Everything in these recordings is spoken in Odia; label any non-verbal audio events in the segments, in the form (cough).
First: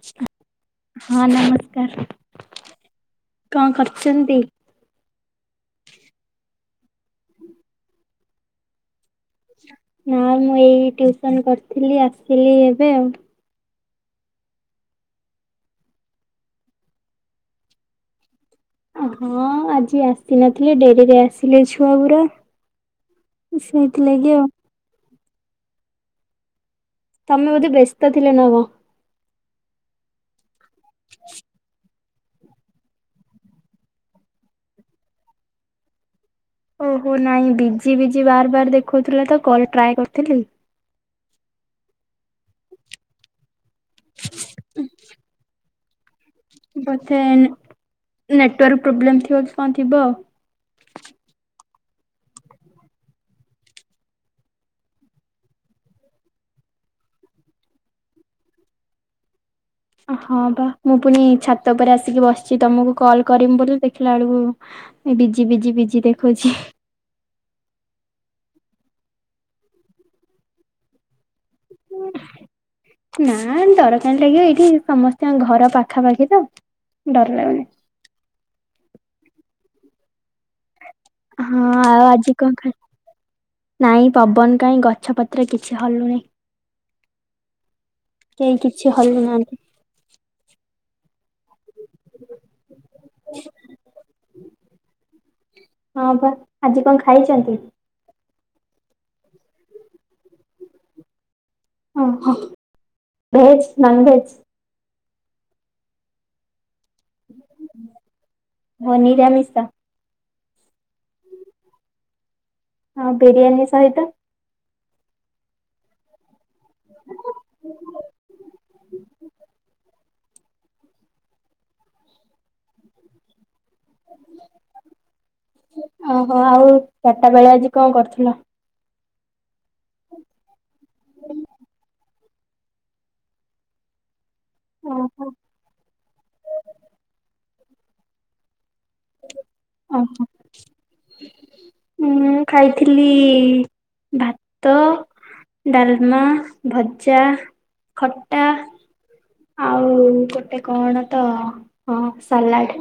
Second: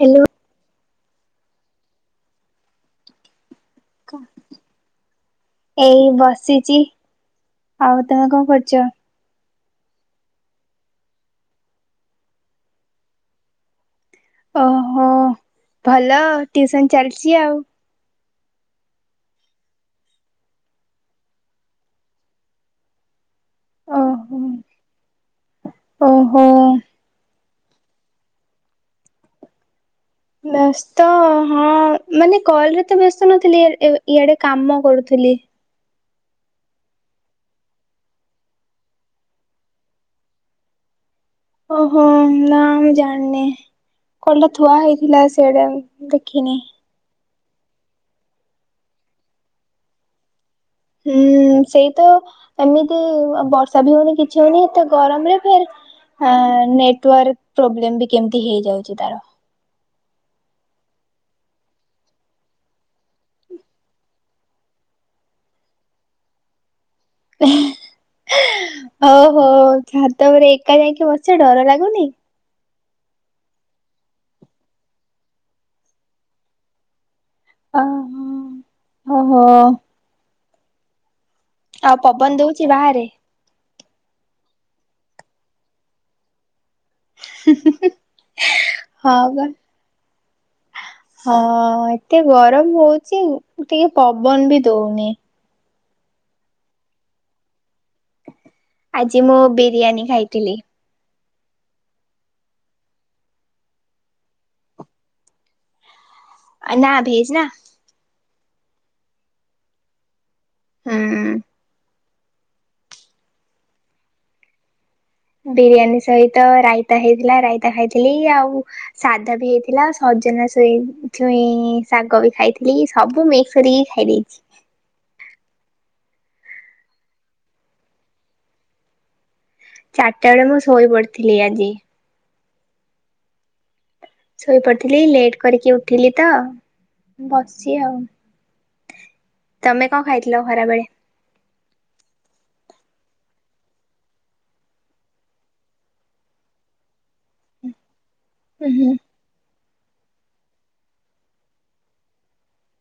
ହ୍ୟାଲୋ ହଁ ନମସ୍କାର କଣ କରୁ ଏଇ ବସିଛି ଆଉ ତମେ କଣ କରୁଛ? ହଁ ମୁଁ ଏଇ ଟ୍ୟୁସନ କରିଥିଲି ଆସିଲି ଏବେ ଆଉ। ଓଃ ହଁ ଭଲ ଟ୍ୟୁସନ ଚାଲିଛି ଆଉ। ଓଃ ହୋ ଆଜି ଆସିନଥିଲେ ଡେରିରେ ଆସିଲେ ଛୁଆ ଗୁଡା। ସେଇଥିଲାଗି ଆଉ। ଓଃ ହୋ। ତମେ ବୋଧେ ବ୍ୟସ୍ତ ଥିଲ ନା କଣ? ବ୍ୟସ୍ତ ହଁ। ମାନେ କଲ ରେ ତ ବ୍ୟସ୍ତ ନଥିଲି ଇଆଡେ କାମ କରୁଥିଲି। ଓଃ ହୋ ନାଇଁ ବିଜି ବିଜି ବାର ବାର ଦେଖଉଥିଲା ତ କଲ ଟ୍ରାଏ କରିଥିଲି। ଓ ହୋ ନା ମୁଁ ଜାଣିନି କଣଟା ଥୁଆ ହେଇଥିଲା ସିଆଡେ। ଦେଖିନି। ବୋଧେ ନେଟୱାର୍କ ପ୍ରୋବ୍ଲେମ ଥିବ କି କଣ ଥିବ ଆଉ। ହୁଁ ସେଇ ତ ଏମିତି ବର୍ଷା ବି ହଉନି କିଛି ହଉନି ଏତେ ଗରମରେ ଫେରେ। ଆ ନେଟୱାର୍କ ପ୍ରୋବ୍ଲେମ ବି କେମିତି ହେଇଯାଉଛି ତାର। ହଁ ବା ମୁଁ ପୁଣି ଛାତ ଉପରେ ଆସିକି ବସିଛି ତମକୁ କଲ୍ କରିମି ବୋଲି ଦେଖିଲା ବେଳକୁ ଏ ବିଜି ବିଜି ବିଜି ଦେଖୋଉଛି। ଓଃ ହୋ ଛାତ ଉପରେ ଏକା ଯାଇକି ବସିଛ ଡର ଲାଗୁନି। ନା ଡର କାଇଁ ଲାଗିବ ଏଇଠି ସମସ୍ତଙ୍କ ଘର ପାଖାପାଖି ତ ଡର ଲାଗୁନି। ଓଃ ହୋ ଓହୋ। ହଁ ଆଉ ଆଜି ପବନ କଣ ଦଉଛି ଖାଇ। ବାହାରେ? ନାଇଁ ପବନ କାହିଁ ଗଛ ପତ୍ର କିଛି ହଲୁନି। ହୁଁ ହୁଁ ହୁଁ। କାଇଁ କିଛି ହଲୁ ନାହାନ୍ତି। ହଁ ଏତେ ଗରମ ହଉଛି ଟିକେ ପବନ ବି ଦଉନି। ହଁ ପା ଆଜି କଣ ଖାଇଛନ୍ତି? ଆଜି ମୁଁ ବିରିୟାନୀ ଖାଇଥିଲି। ଓଃ ହୋ ଭେଜ ନନ୍ ଭେଜ। ନା ଭେଜ ନା। ହଁ ନିିରାମିଶ। ହୁଁ। ହଁ ବିରିୟାନୀ ସହିତ? ବିରିୟାନୀ ସହିତ ରାଇତା ହେଇଥିଲା ରାଇତା ଖାଇଥିଲି ଆଉ ସାଧା ବି ହେଇଥିଲା। ସଜନା ଶୋଇ ଛୁଇ ଶାଗ ବି ଖାଇଥିଲି ସବୁ ମିକ୍ସ କରିକି ଖାଇ ଦେଇଦେଇଛି। ଓହୋ ଆଉ ଚାରିଟା ବେଳେ ଆଜି କଣ କରୁଥିଲ? ଚାରିଟା ବେଳେ ମୁଁ ଶୋଇ ପଡ଼ିଥିଲି ଆଜି। ଶୋଇପଡିଥିଲି ଓହୋ ଲେଟ୍ କରିକି ଉଠିଲି ତ ବସିଚି ଆଉ। ତମେ କଣ ଓହୋ ଖାଇଥିଲ ଖରାବେଳେ? ମୁଁ ଖାଇଥିଲି ଭାତ ଡାଲମା ଭଜା ଖଟା। ଉଁ ହୁଁ ଆଉ ଗୋଟେ କଣ ତ ହଁ ସାଲାଡ।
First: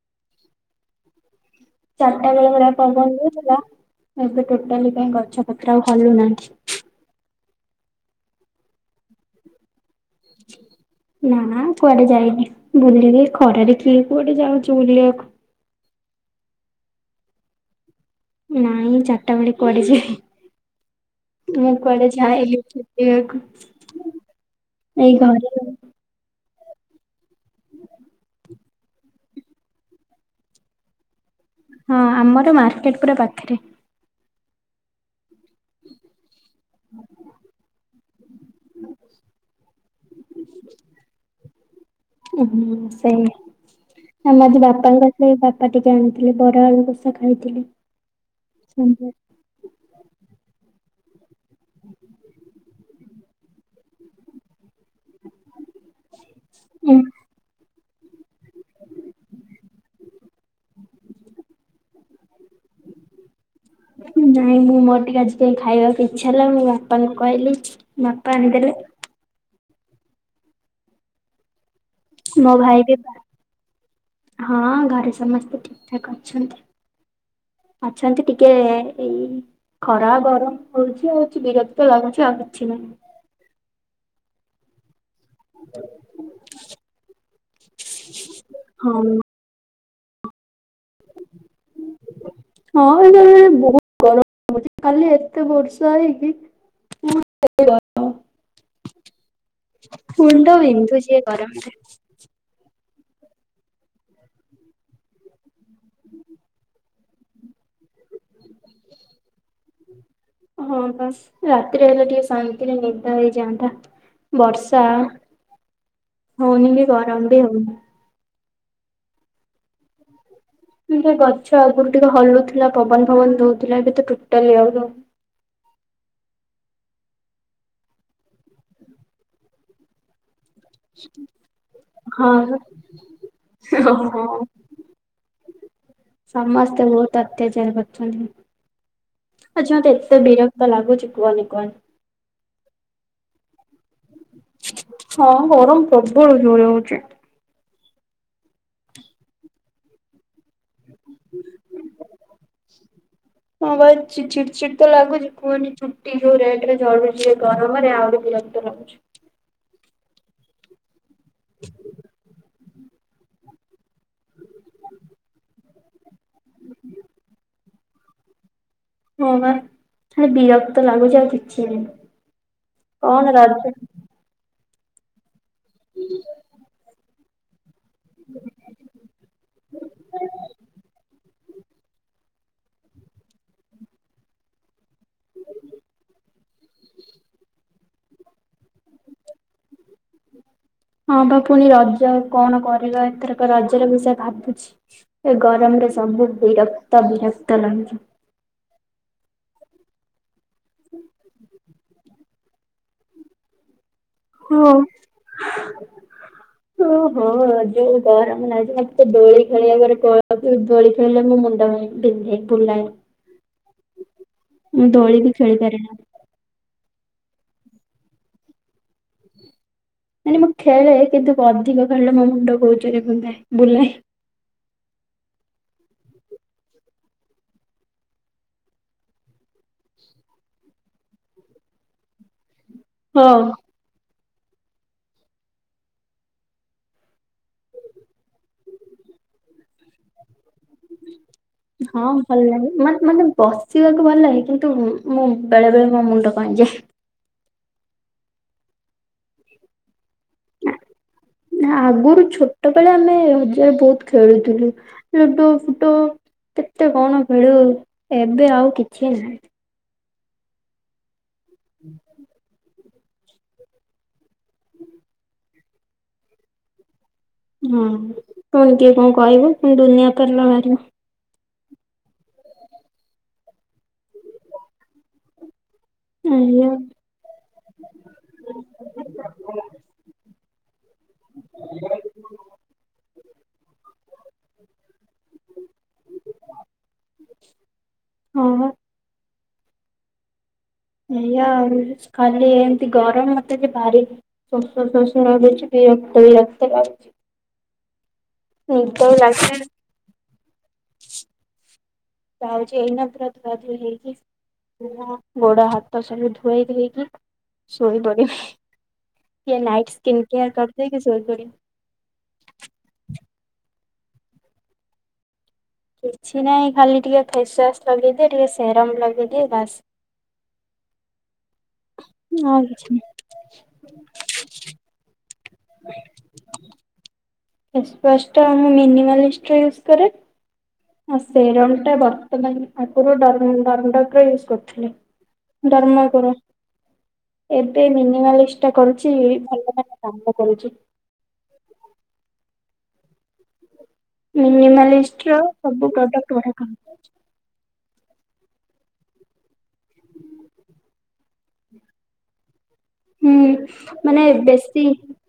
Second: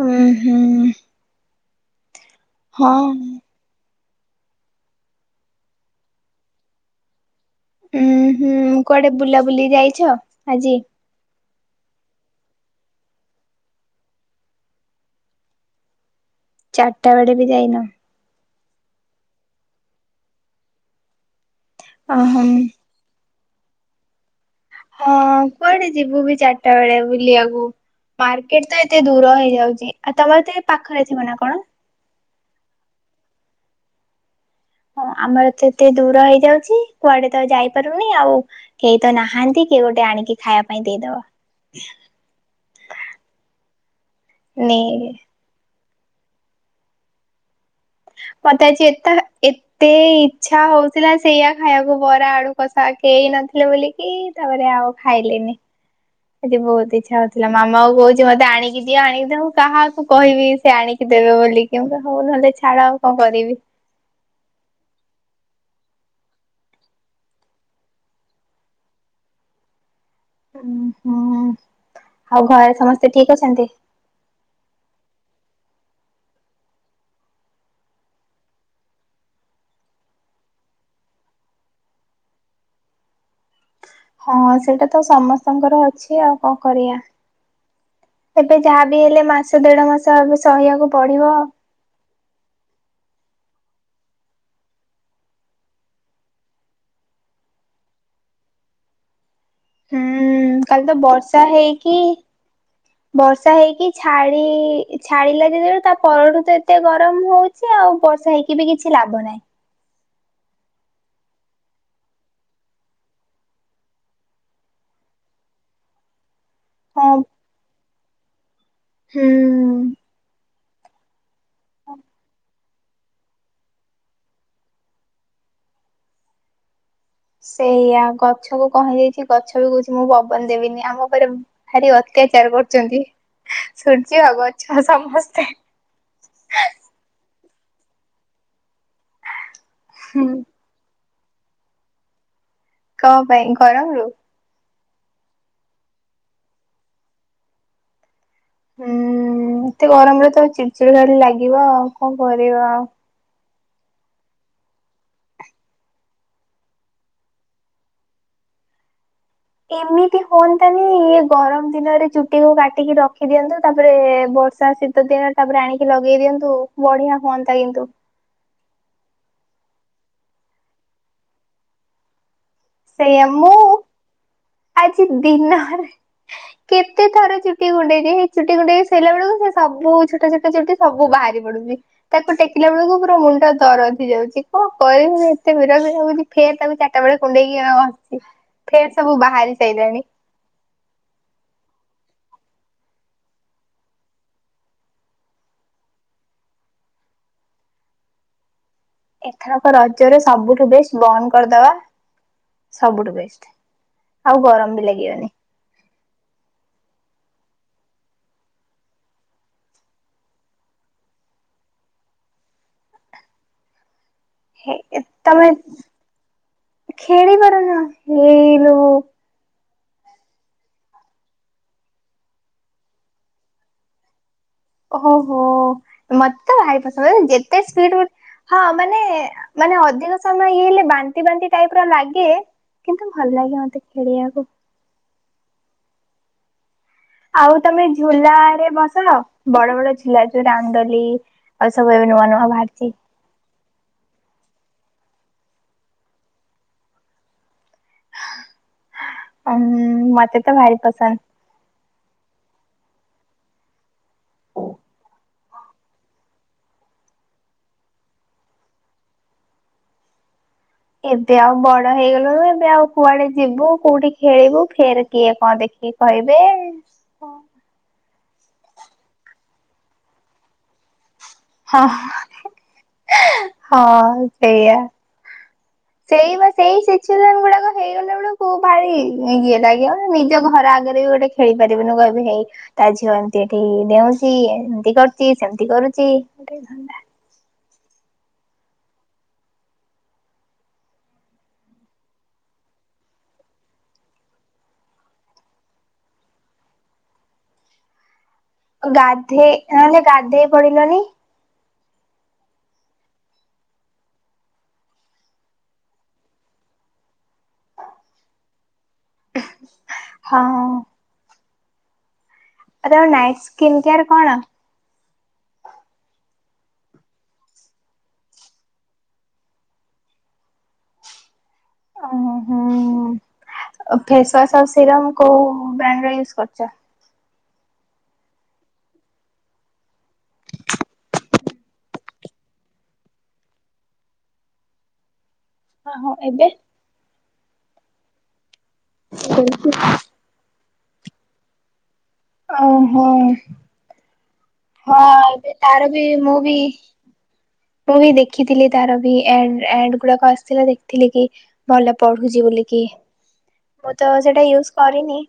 ହୁଁ ହୁଁ। ଚାରିଟା ବେଳେ ପୁରା ହଁ। ପବନ ଦୋଉଥିଲା ଏବେ ଟୋଟାଲି କାଇଁ ଗଛ ପତ୍ର ଆଉ ହଲୁନାହିଁ। ଉୁଁ ହୁଁ କୁଆଡେ ବୁଲା ବୁଲି ଯାଇଛ ଆଜି? ନା ନା କୁଆଡେ ଯାଇନି ବୁଲିବି ଖରାରେ କିଏ କୁଆଡେ ଯାଉଛି ବୁଲିବାକୁ। ଚାରିଟା ବେଡେ ବି ଯାଇନ। ନାଇଁ ଚାରିଟା ବେଳେ କୁଆଡେ ଯିବି ମୁଁ କୁଆଡେ ଓହୋ। ଯାଏନି। ଏୟାକୁ। ହଁ କୁଆଡେ ଯିବୁ ବି ଚାରିଟା ବେଳେ ବୁଲିବାକୁ। ମାର୍କେଟ ତ ଏତେ ଦୂର ହେଇଯାଉଛି ଆଉ ତମେ ଏ ତ ପାଖରେ ଥିବ ନା କଣ? ହଁ ଆମର ମାର୍କେଟ ପୁରା ପାଖରେ। ହଁ ଆମର ଏତେ ଦୂର ହେଇଯାଉଛି କୁଆଡେ ତ ଯାଇପାରୁନି ଆଉ କେହି ତ ନାହାନ୍ତି କିଏ ଗୋଟେ ମତେ ଆଣିକି ଖାଇବାପାଇଁ ଦେଇଦବ। ଓ ସେଇ ଆମ ଯୋଉ ନେ ବାପାଙ୍କ ବାପା ଟିକେ ଆଣିଥିଲେ ବରା ଆଳୁକଷା ଖାଇଥିଲି। ମତେ ଆଜି ଏତେ ଏତେ ଇଚ୍ଛା ହଉଥିଲା ସେଇୟା ଖାଇବାକୁ ବରା ଆଳୁ କଷା କେହି ନଥିଲେ ବୋଲିକି ତାପରେ ଆଉ ଖାଇଲିନି ଆଜି ବହୁତ ଇଚ୍ଛା ହଉଥିଲା। ଥିଲା ମାମାଉ କହୁଛି ମତେ ଆଣିକି ଦିଅ ଆଣିକି ଦିଅ ମୁଁ କାହାକୁ କହିବି ସେ ଆଣିକି ଦେବେ ବୋଲି। କେମିତି ହଉ ନହେଲେ ଛାଡ ଆଉ କଣ କରିବି। ନାଇଁ ମୁଁ ମୋର ଟିକେ ଆଜି କାଇଁ ଖାଇବାକୁ ଇଚ୍ଛା ହେଲା ମଁ ବାପାଙ୍କୁ କହିଲି। ବାପା ଆଣିଦେଲେ। ହୁଁ ହଁ। ମୋ ଭାଇ ବି ହଁ ଘରେ ସମସ୍ତେ ଠିକ ଠାକ୍ ଅଛନ୍ତି। ଅଛନ୍ତି ଟିକେ ଏଇ ଖରା ଗରମ ହଉଛି ଆଉ କିଛି ବିରତି ତ ଲାଗୁଛି ଆଉ କିଛି ନୁହେଁ। ହଁ ସେଇଟା ତ ସମସ୍ତେ ଙ୍କର ଅଛି ଆଉ କଣ କରିବା ଏବେ ଯାହାବି ହଁ ହେଲେ ମାସ ଏ ଦେଢ଼ ମାସ ଆକୁ ସହିବାକୁ ପଡ଼ିବ। ହଁ ଏବେ ବହୁତ ଗରମ ହଉଛି କାଲି ଏତେ ବର୍ଷା ହେଇକି ପୁଣି କେତେ ଗରମ। ମୁଣ୍ଡ ହୁଁ କାଲିତ ବିନ୍ଧୁଛି ଏ ବର୍ଷା ଗରମରେ। ହେଇକି ବର୍ଷା ହେଇକି ଛାଡି ଛାଡିଲା ଯେତେବେଳୁ ତା ପରଠୁ ତ ଏତେ ଗରମ ହଉ ଛି ଆଉ ବର୍ଷା ହେଇକି ବି କିଛି ଲାଭ ନାହିଁ। ହଁ ପା ରାତିରେ ହେଲେ ଟିକେ ଶାନ୍ତିରେ ନିଦ ହେଇଯାଆନ୍ତା। ବର୍ଷା ହଉନି ବି ହଁ ଗରମ ବି ହଉନି। ହୁଁ। ଗଛ ଆଗରୁ ଟିକେ ହଲୁଥିଲା ପବନ ଫବନ ଦଉଥିଲା ଏବେ ତ ଟୋଟାଲି ଆଉ ଦଉନି। ସେଇଆ ଗଛ କୁ କଣ ହେଇଯାଇଛି ଗ ଗଛ ବି କହୁଛି ମୁଁ ପବନ ଦେବିନି ଆମ ଉପରେ ଭାରି ଅତ୍ୟାଚାର ହଁ କରୁଛନ୍ତି। ସୂର୍ଯ୍ୟ ହଁ। ଗଛ ସମସ୍ତେ। ସମସ୍ତେ ବହୁତ ଅତ୍ୟାଚାର କରୁଛନ୍ତି ଆଜି ମୋତେ ଏତେ ହୁଁ। ବିର କ୍ତ ଲାଗୁଛି କୁହନି କୁହନି। କଣ ପାଇଁ ଗରମ ରୁ? ହଁ ଗରମ ପ୍ରବଳ ଜୋରେ ହଉଛି। ହୁଁ ଏତେ ଗରମରେ ତ ଚିଡ଼ଚିଡା ଖାଲି ଲାଗିବ ଆଉ କଣ କରିବା ଆଉ। ହଁ ବା ଚିଡ୍ ଚି ଚିଡ୍ ତ ଲାଗୁଛି କୁହନ ଚୁଟି ଯୋଉ ରେଟ୍ ରେ ଝଡୁଛି ଗରମରେ ଆହୁରି ବିରକ୍ତ ଲାଗୁଛି। ଏମିତି ହୁଅନ୍ତାନି ଏ ଗରମ ଦିନରେ ଚୁଟିକୁ କାଟିକି ର ରଖି ଦିଅନ୍ତୁ ତାପରେ ବର୍ଷା ଶୀତ ଦିନ ତାପରେ ଆଣିକି ଲଗେଇ ଦିଅନ୍ତୁ ବଢିଆ ହୁଅନ୍ତା କିନ୍ତୁ। ହଁ ବା ବିରକ୍ତ ଲାଗୁଛି। ଆଉ କିଛି ଦିନ ସେଇଆ କଣ ମୁଁ ରଜ ଆଜି ଦିନରେ କେତେଥର ଚୁ ଚୁଟି କୁଣ୍ଡେଇକି ଚୁଟି କୁଣ୍ଡେଇ ଶୋଇଲା ବେଳକୁ ସେ ସବୁ ଛୋଟ ଛୋଟ ଚୁଟି ସବୁ ବାହାରି ପଡୁଛି। ତାକୁ ଟେକିଲା ବେଳକୁ ପୁରା ମୁଣ୍ଡ ଦରଜ ହେଇ ଯାଉଛି କଣ କରିବ ଏତେ ବିରକ୍ତ ହୋଉଚି। ଫେର୍ ତାକୁ ଚାରିଟା ବେଳେ କୁଣ୍ଡେଇକି ଆଁ ଫେର୍ ସବୁ ବାହାରି ସାଇଲାଣି। ହଁ ପା ପୁଣି ରଜ କଣ କରିବା ଏଥରକ ରଜର ବିଷୟ ଭାବୁଛି। ଏ ଗରମରେ ସବୁ ବିରକ୍ତ ବିରକ୍ତ ଲାଗୁଚି। ଏଥରକ ରଜରେ ସବୁଠୁ ବେଷ୍ଟ ବନ୍ଦ କରିଦବା ସବୁଠୁ ବେଷ୍ଟ। ଆଉ ଗରମ ହଁ। ବି ଲାଗିବନି। ଓହୋ ଯୋଉ ଗରମ ଲାଗୁଛି ମତେ ଦୋଳି ଖେଳିବା ପରେ ଦୋଳି ଖେଳିଲେ ମୋ ମୁଣ୍ଡ। (unintelligible) ଧିକ୍ ଧିକ୍ ବୁଲାଏ। (inaudible) ହେ ମୁଁ ଦୋଳି ବି ତମେ ଖେଳି ପାରେନା। ଖେଳି ପାରୁନ ହେଇଲୋ ବୋଉ। ମାନେ ମୁଁ ଖେଳେ କିନ୍ତୁ ଅଧିକ ଖେଳିଲେ ମୋ ମୁଣ୍ଡ ବହୁ ଜୋରରେ ବୁନ୍ଦାଏ ବୁଲାଏ। ଓହୋ ମତେ ଭାରି ପସନ୍ଦ। ଯେତେ ସ୍ପିଡ୍ ହଁ ମାନେ ମାନେ ଅଧିକ ସମୟ ଇଏ ହେଲେ ବାନ୍ତି ବାନ୍ତି ଟାଇପ୍ ର ଲାଗେ। କିନ୍ତୁ ଭଲ ହଁ। ଲାଗେ ମୋତେ ଖେଳିବାକୁ। ଆଉ ତମେ ଝୁଲା ରେ ବସୁନ ବଡ ବଡ ଝୁ ଥିଲା ଯୋଉ ରାମଦୋଲି ଆଉ ସବୁ ଏବେ ହଁ ନୂଆ ଭଲ ନୂଆ ଲାଗେ ବାହାରିଚି। ମତେ ମତେ ବସିବାକୁ ଭଲ ଲାଗେ କିନ୍ତୁ ମୁଁ ବେଳେ ବେଳେ ମୋ ମୁଣ୍ଡ କଣ ହେଇଯାଏ। ଉଁ ମତେ ତ ଭାରି ପସନ୍ଦ। ନା ଆଗରୁ ଛୋଟ ବେଳେ ଆମେ ଯୋଉ ବହୁତ ଖେଳୁଥିଲୁ। ଲୁଡୁ ଫୁଡୁ କେତେ କଣ ଖେଳୁ ଏବେ ଆଉ କିଛି ନାହିଁ। ଏବେ ଆଉ ବଡ ହେଇଗଲୁଣୁ। ଏବେ ଆଉ କୁଆଡେ ଯିବୁ କୋଉଠି ଖେଳିବୁ ଫେର କିଏ କଣ ଦେଖିକି କହିବେ? ହଁ ପୁଣି କିଏ କଣ କହିବ ଦୁନିଆ ପାଲା ବାହାରିବ। ହଁ ହଁ ସେଇଆ। ସେଇ ବା ଆଜ୍ଞା ସେଇ ସିଚୁଆନ ଗୁଡାକ। ହେଇଗଲା ବେଳକୁ ଭାରି ଇଏ ଲାଗିବ ନିଜ ଘର ଆଗରେ ବି ଗୋଟେ ଖେଳି ପାରିବୁନି କହିବି ହେଇ ତା ଝିଅ ଏମିତି ଏଠି ଡେଉଁଛି ଏମିତି କରୁଛି ସେମିତି କରୁଛି ଗୋଟେ ଧନ୍ଦା। ହଁ ବା। ଏଇଆ ଆଉ ଖାଲି ଏମିତି ଗରମ ମୋତେ ଯେ ଭାରି ଶୋସ ଶୋସ ଲାଗୁଛି ବିରକ୍ତ ବିରକ୍ତ ଲାଗୁଛି। ନିଦ ବି ଗାଧେ ଲାଗୁନି ନହେଲେ ଗାଧେଇ ପଡିଲନି। ଯାଉଛି ଏଇନା ପୁରା ଧୁଆ ଧୁଇ ହେଇକି ଗୋଡ ହାତ ସବୁ ଧୋଇ ଧାଇକି ଶୋଇ ପଡିବି। ଟିକେ ନାଇଟ୍ ସ୍କିନ ହଁ। କେୟାର କରି ଦେଇକି ଶୋଇପଡିବି। ଆରେ ଆଉ ନାଇଟ୍ ସ୍କିନ୍ କେୟାର୍ କଣ? କିଛି ନାହିଁ ଖାଲି ଟିକେ ଫେସୱାସ୍ ଲଗେଇଦିଏ ଟିକେ ସେରମ୍ ଲଗେଇଦିଏ ବାସ୍। ଓହୋ ହଁ ଆଉ କିଛି ନାହିଁ। ଫେସୱାସ୍ ଆଉ ସିରମ କୋଉ ବ୍ରାଣ୍ଡର ୟୁଜ୍ କରୁଛ? ଫେସ୍‌ୱାସ୍ ଟା ମୁଁ ମିନିମାଲିଷ୍ଟ ର ଇଉସ କରେ। ଆଉ ସେରନ୍ ଟା ବର୍ତ୍ତମାନ ଆଗରୁଡଡର ୟୁଜ୍‌ କରୁଥିଲି। ହଁ ହଁ ଡର୍ମାଟର ଏବେ ଏବେ ମିନିମାଲିଷ୍ଟ ଏଟା କରୁଛି ଭଲ ଭଲ କାମ କରୁଛି। ଓହଁ ହଁ ମିନିମାଲିଷ୍ଟ ର ଏବେ ତାର ସବୁ ବି ମୁଁ ପ୍ରଡକ୍ଟ ଗୁଡା ବି କାମ କରୁଛି। ମୁଁ ବି ଦେଖିଥିଲି ତାର ବି ଗୁଡାକ ଆସିଥିଲା ଦେଖିଥିଲି କି ଭଲ ପଢୁଛି ବୋଲିକି ମୁଁ ହୁଁ ତ ମାନେ ସେଟା ୟୁଜ ବେଶୀ କରିନି।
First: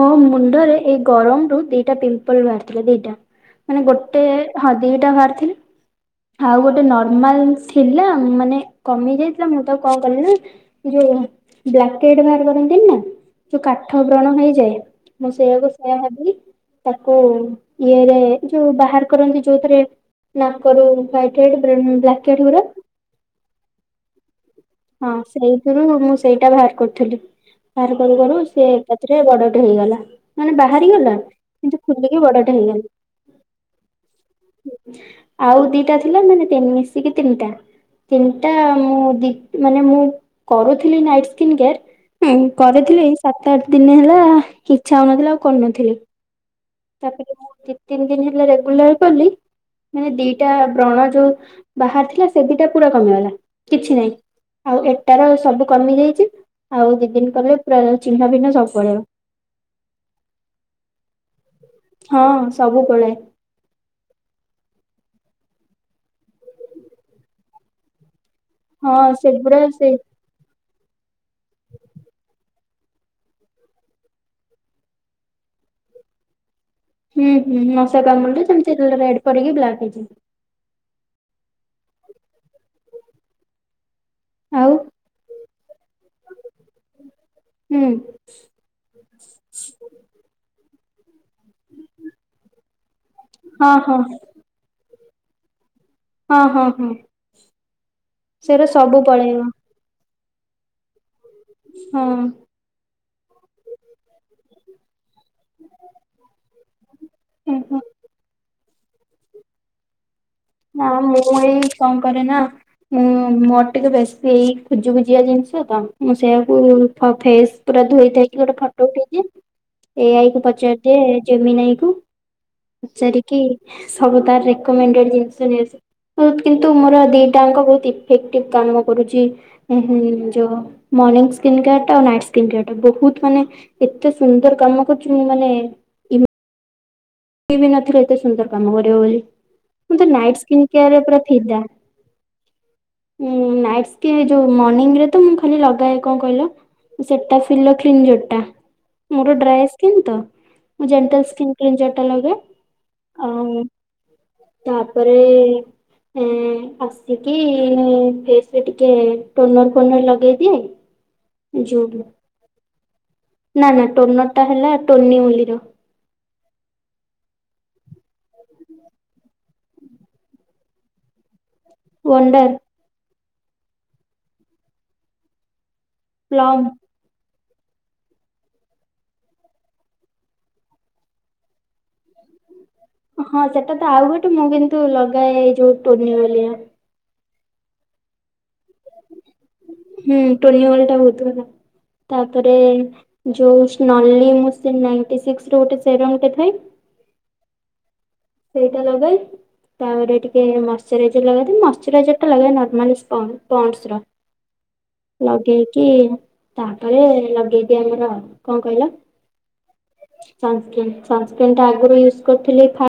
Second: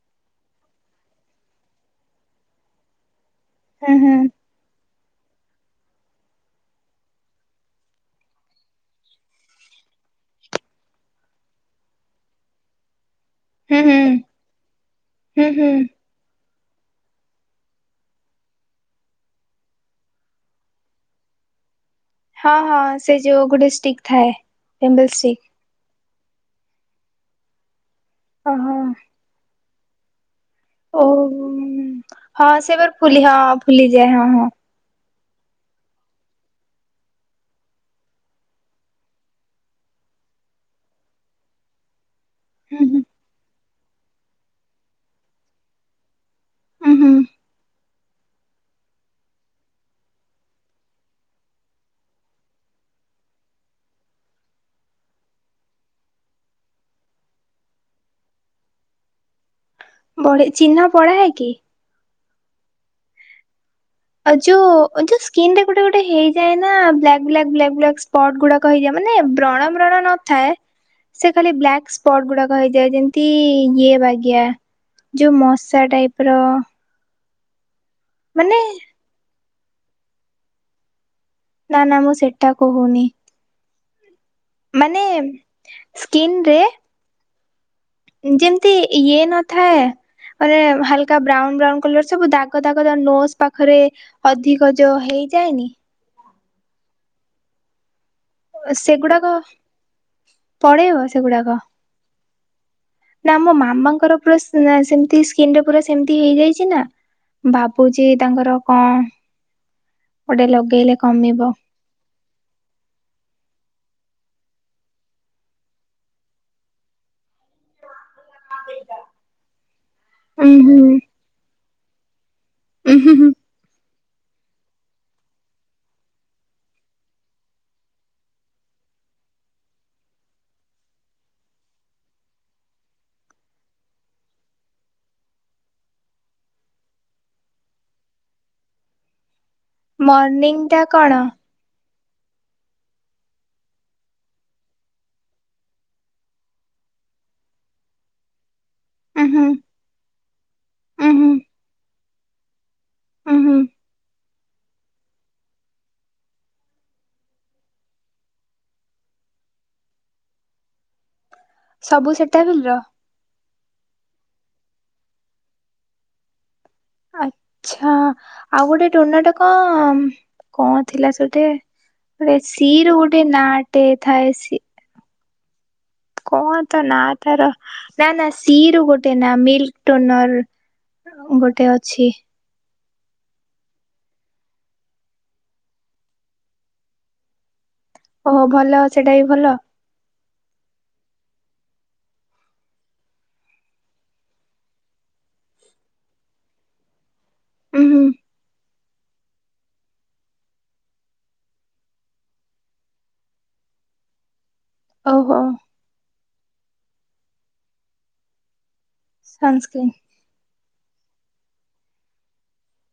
ମୋ ମୁଣ୍ଡରେ ଏଇ ଗରମ ରୁ ଦିଟା ପିମ୍ପଲ ବାହାରିଥିଲା। ଦିଟା ମାନେ ହୁଁ ହୁଁ ଗୋଟେ- ହଁ ଦିଇଟା ବାହାର ଥିଲି। ଆଉ ଗୋଟେ ନର୍ମାଲ ଥିଲା ମାନେ କମେଇ ଯାଇଥିଲା ମୁଁ ତ କଣ କଲିି ନା ଯୋଉ ବ୍ଲାକେଟ୍ ବାହାର କରନ୍ତିନି ନା? ଯୋଉ ହୁଁ ହୁଁ କାଠ ବ୍ରଣ ହେଇଯାଏ ମୁଁ ହୁଁ ସେଇଆକୁ ହୁଁ ସେୟା ଭାବି ତାକୁ ଇଏରେ ଯୋଉ ବାହାର କରନ୍ତି ଯୋଉଥିରେ ନା (unintelligible) ହଁ ହଁ ସେ ଯୋଉ ଗୋଟେ ଷ୍ଟିକ ଥାଏ। ଟେମ୍ବଲ ହଁ ଷ୍ଟିକ୍ ସେଇଥିରୁ ମୁଁ ସେଇଟା ବାହାର କରୁଥିଲି ବାହାର କରୁ କରୁ ସିଏ ଓହୋ ମଚିରେ ବଡ଼ ଟେ ହେଇଗଲା ମାନେ ବା ଓ ବାହାରିଗଲା କିନ୍ତୁ ଖୁଲିକି ହଁ ବଡଟା ସେ ହେଇଗଲା। ବାର ଫୁଲି ହଁ ଫୁଲିଯାଏ ହଁ ହଁ ଆଉ ଦିଟା ଥିଲା ମାନେ ମିଶିକି ତିନିଟା ତିନିଟା ମୁଁ ଦି ମାନେ ମୁଁ କରୁଥିଲି ନାଇଟ ସ୍କିନ କେୟାର ହୁଁ କରିଥିଲି ହୁଁ ଏଇ ସପ୍ତାହ ଟା ଦିନେ ହେଲା ଇଚ୍ଛା ହଉନଥିଲା ଆଉ କରୁନଥିଲି ହୁଁ ହୁଁ ତାପରେ ତିନି ଦିନ ହେଲା ରେଗୁଲାର କଲି ମାନେ ଦିଟା ବ୍ରଣ ଯୋଉ ବାହାରି ଥିଲା ସେ ଦିଟା ପୁରା କମିଗଲା କିଛି ନାହିଁ। ଆଉ ଏଟା ର ସବୁ କମି ଯାଇଛି ଆଉ ଦି ଦିନ କଲେ ପୁରା ଚିହ୍ନା ଫିହ୍ନ ସବୁ ପଳେଇବ। ବଢ଼ି ଚିହ୍ନ ପଳାଏ କି? ହଁ ସବୁ ପଳାଏ। ଆଉ ଯୋଉ ଯୋଉ ସ୍କିିନ ରେ ଗୋଟେ ଗୋଟେ ହେଇଯାଏ ନା black black black black spot ଗୁଡ଼ାକ। କହିଯା ହଁ ମାନେ ସେଗୁଡା ବ୍ରଣ ସେ ବ୍ରଣ ନ ଥାଏ ସେ ଖାଲି ବ୍ଲାକ୍ ସ୍ପଟ ଗୁଡ଼ାକ ହେଇଯାଏ ଯେମିତି ଇଏ ବାଗିଆ। ଯେଉଁ ମଶା ଟାଇପ୍ର। ହୁଁ ହୁଁ ମଶା କାମୁଡ଼ିଲେ ସେମିତି ରେଡ୍ ପଡ଼ିକି ବ୍ଲାକ୍ ହେଇଯିବ। ନା ନା ମୁଁ ସେଟା କହୁନି। ଆଉ ମାନେ ସ୍କିିନ ରେ ହୁଁ (unintelligible) ନ୍ତି ଇଏ ନଥାଏ ମାନେ ହାଲକା ବ୍ରାଉନ୍ ବ୍ରାଉନ୍ କଲର ସବୁ ଦାଗ ଦାଗ ଯଉରା ନୋଜ ହଁ ପାଖରେ ହଁ ଅଧିକ ଯୋଉ ହେଇଯାଏନି। ସେରା ସବୁ ସେଗୁଡାକ ପଳେଇବ। ପଳେଇବ ସେଗୁଡ଼ାକ। ହଁ। ନା ମୋ ମାମାଙ୍କର ପୁରା ସେମତି ସ୍କିନ ରେ ପୁରା ସେମତି ହେଇଯାଇଛି ନା। ଭାବୁଛି ତାଙ୍କର କଣ? ଗୋଟେ ନା ଲଗେଇଲେ ମୁଁ କମିବ ଏଇ କଣ କରେ ନା ମୁଁ ମୋର ଟିକେ ବେଶୀ ଏଇ ଖୁଜୁ ଖୁଜିଆ ଜିନିଷ ତ ମୁଁ ସେଇଆକୁ ଫ ଫେସ୍ ପୁରା ଧୋଇ ଧାଇକି ଗୋଟେ ଫଟୋ ଉଠେଇଦିଏ ଏଇ ଆଇ କୁ ଉୁଁ ହୁଁ ପଚାରି ଦିଏ ଯେମିିନ ଆଈ କୁ ଉୁଁ ହୁଁ ପଚାର ହୁଁ ଜି ସବୁ ତା ରେକୋମେଣ୍ଡେଡ଼ ନିଏ। କିନ୍ତୁ ମୋର ଦିଟାଙ୍କ ବହୁତ ଇଫେକ୍ଟିଭ କାମ କରୁଛି। ଉ ହୁଁ ଯୋଉ ମର୍ଣିଁ ସ୍କିନ୍ କେୟାର ଟା ଆଉ ନାଇଟ ସ୍କିନ୍ କେୟାର ଟା ବହୁତ୍ ମାନେ ଏତେ ସୁନ୍ଦର କାମ କରୁଛି ମୁଁ ମାନେ ବିନଥିଲି ଏତେ ସୁନ୍ଦର କାମ କରିବ ବୋଲି କିନ୍ତୁ ନାଇଟ ମର୍ଣ୍ଣିଂ ଟା କେୟାର ଉପରେ କଣ ଫିଦା। ଉଁ ନାଇଟ ସ୍କିନ୍ ଯଉ ମନିଙ୍ଗ ରେ ତ ମୁଁ ଖାଲି ଲଗାଏ କଣ କହିଲ? ସେଟା ଫିଲୋକ୍ଲିନ ଯୋଉଟା। ଉଁ ମୋର ହୁଁ ଡ୍ରାଏ ସ୍କିନ୍ ତ ମୁଁ ଉଁ ଜେଣ୍ଟାଲ ହୁଁ ସ୍କିନ୍ କ୍ଲିନଜର ଟା ଲଗେ ଉଁ ହୁଁ ଆଉ ତାପରେ ଏଁ ଆସିକି ମୁଁ ଫେସରେ ଟିକେ ଟୋନର ଫୋନର ଲଗେଇଦିଏ। ଯୋଉ ସବୁ ସେଟାବିଲ ର? ନା ନା ଟୋନର ଟା ହେଲା ଟୋନିୟୁଲି ର। ଆଚ୍ଛା ଆଉ ଗୋଟେ ଟୋନରଟା କ କଣ ଥିଲା ସେଟେ? ରେ ୱାଣ୍ଡାର ସି ରୁ ଗୋଟେ ନାଁ ଟେ ଥାଏ ସି କଣ ପ୍ଲମ୍ ତା ନା ତାର ନା ନା ସିରୁ ଗୋଟେ ନା ମିଲ୍କ ଟୋନଲ୍। ଗୋଟେ ଅଛି। ହଁ ସେଟା ତ ଆଉ ଗୋଟେ ମୁଁ କିନ୍ତୁ ଲଗାଏ ଏଇ ଯୋଉ ଟୋନିଓ ରେ। ଓହୋ ଭଲ ସେଟା ବି ଭଲ। ହୁଁ ଟୋନିୱଲ ଟା ବହୁତ ଭଲ। ତାପରେ ଯୋଉ ସ୍ନଲି ମୁଁ ସେ ନାଇଣ୍ଟି ସିକ୍ସ ର ଗୋଟେ ସେରମ୍ ଟେ ଥାଏ। ଉଁ ହୁଁ ସେଇଟା ଲଗାଏ। ତାପରେ ଟିକେ ମଶ୍ଚରାଇଜର ଲଗେଇଦେଲି ମଇଶ୍ଚରାଇଜର ଟା ଲଗାଇବା ନର୍ମାଲ ପଣ୍ଡ୍ସ ର। (inaudible) ଓହୋ ଲଗେଇକି ତାପରେ ଲଗେଇକି ଆମର କଣ କହିଲ। ସନ୍ ସ୍କ୍ରିନ। ସନସ୍କ୍ରିନ ସନସ୍କ୍ରିନ ଟା ଆଗରୁ ୟୁଜ୍ କରିଥିଲି ଫା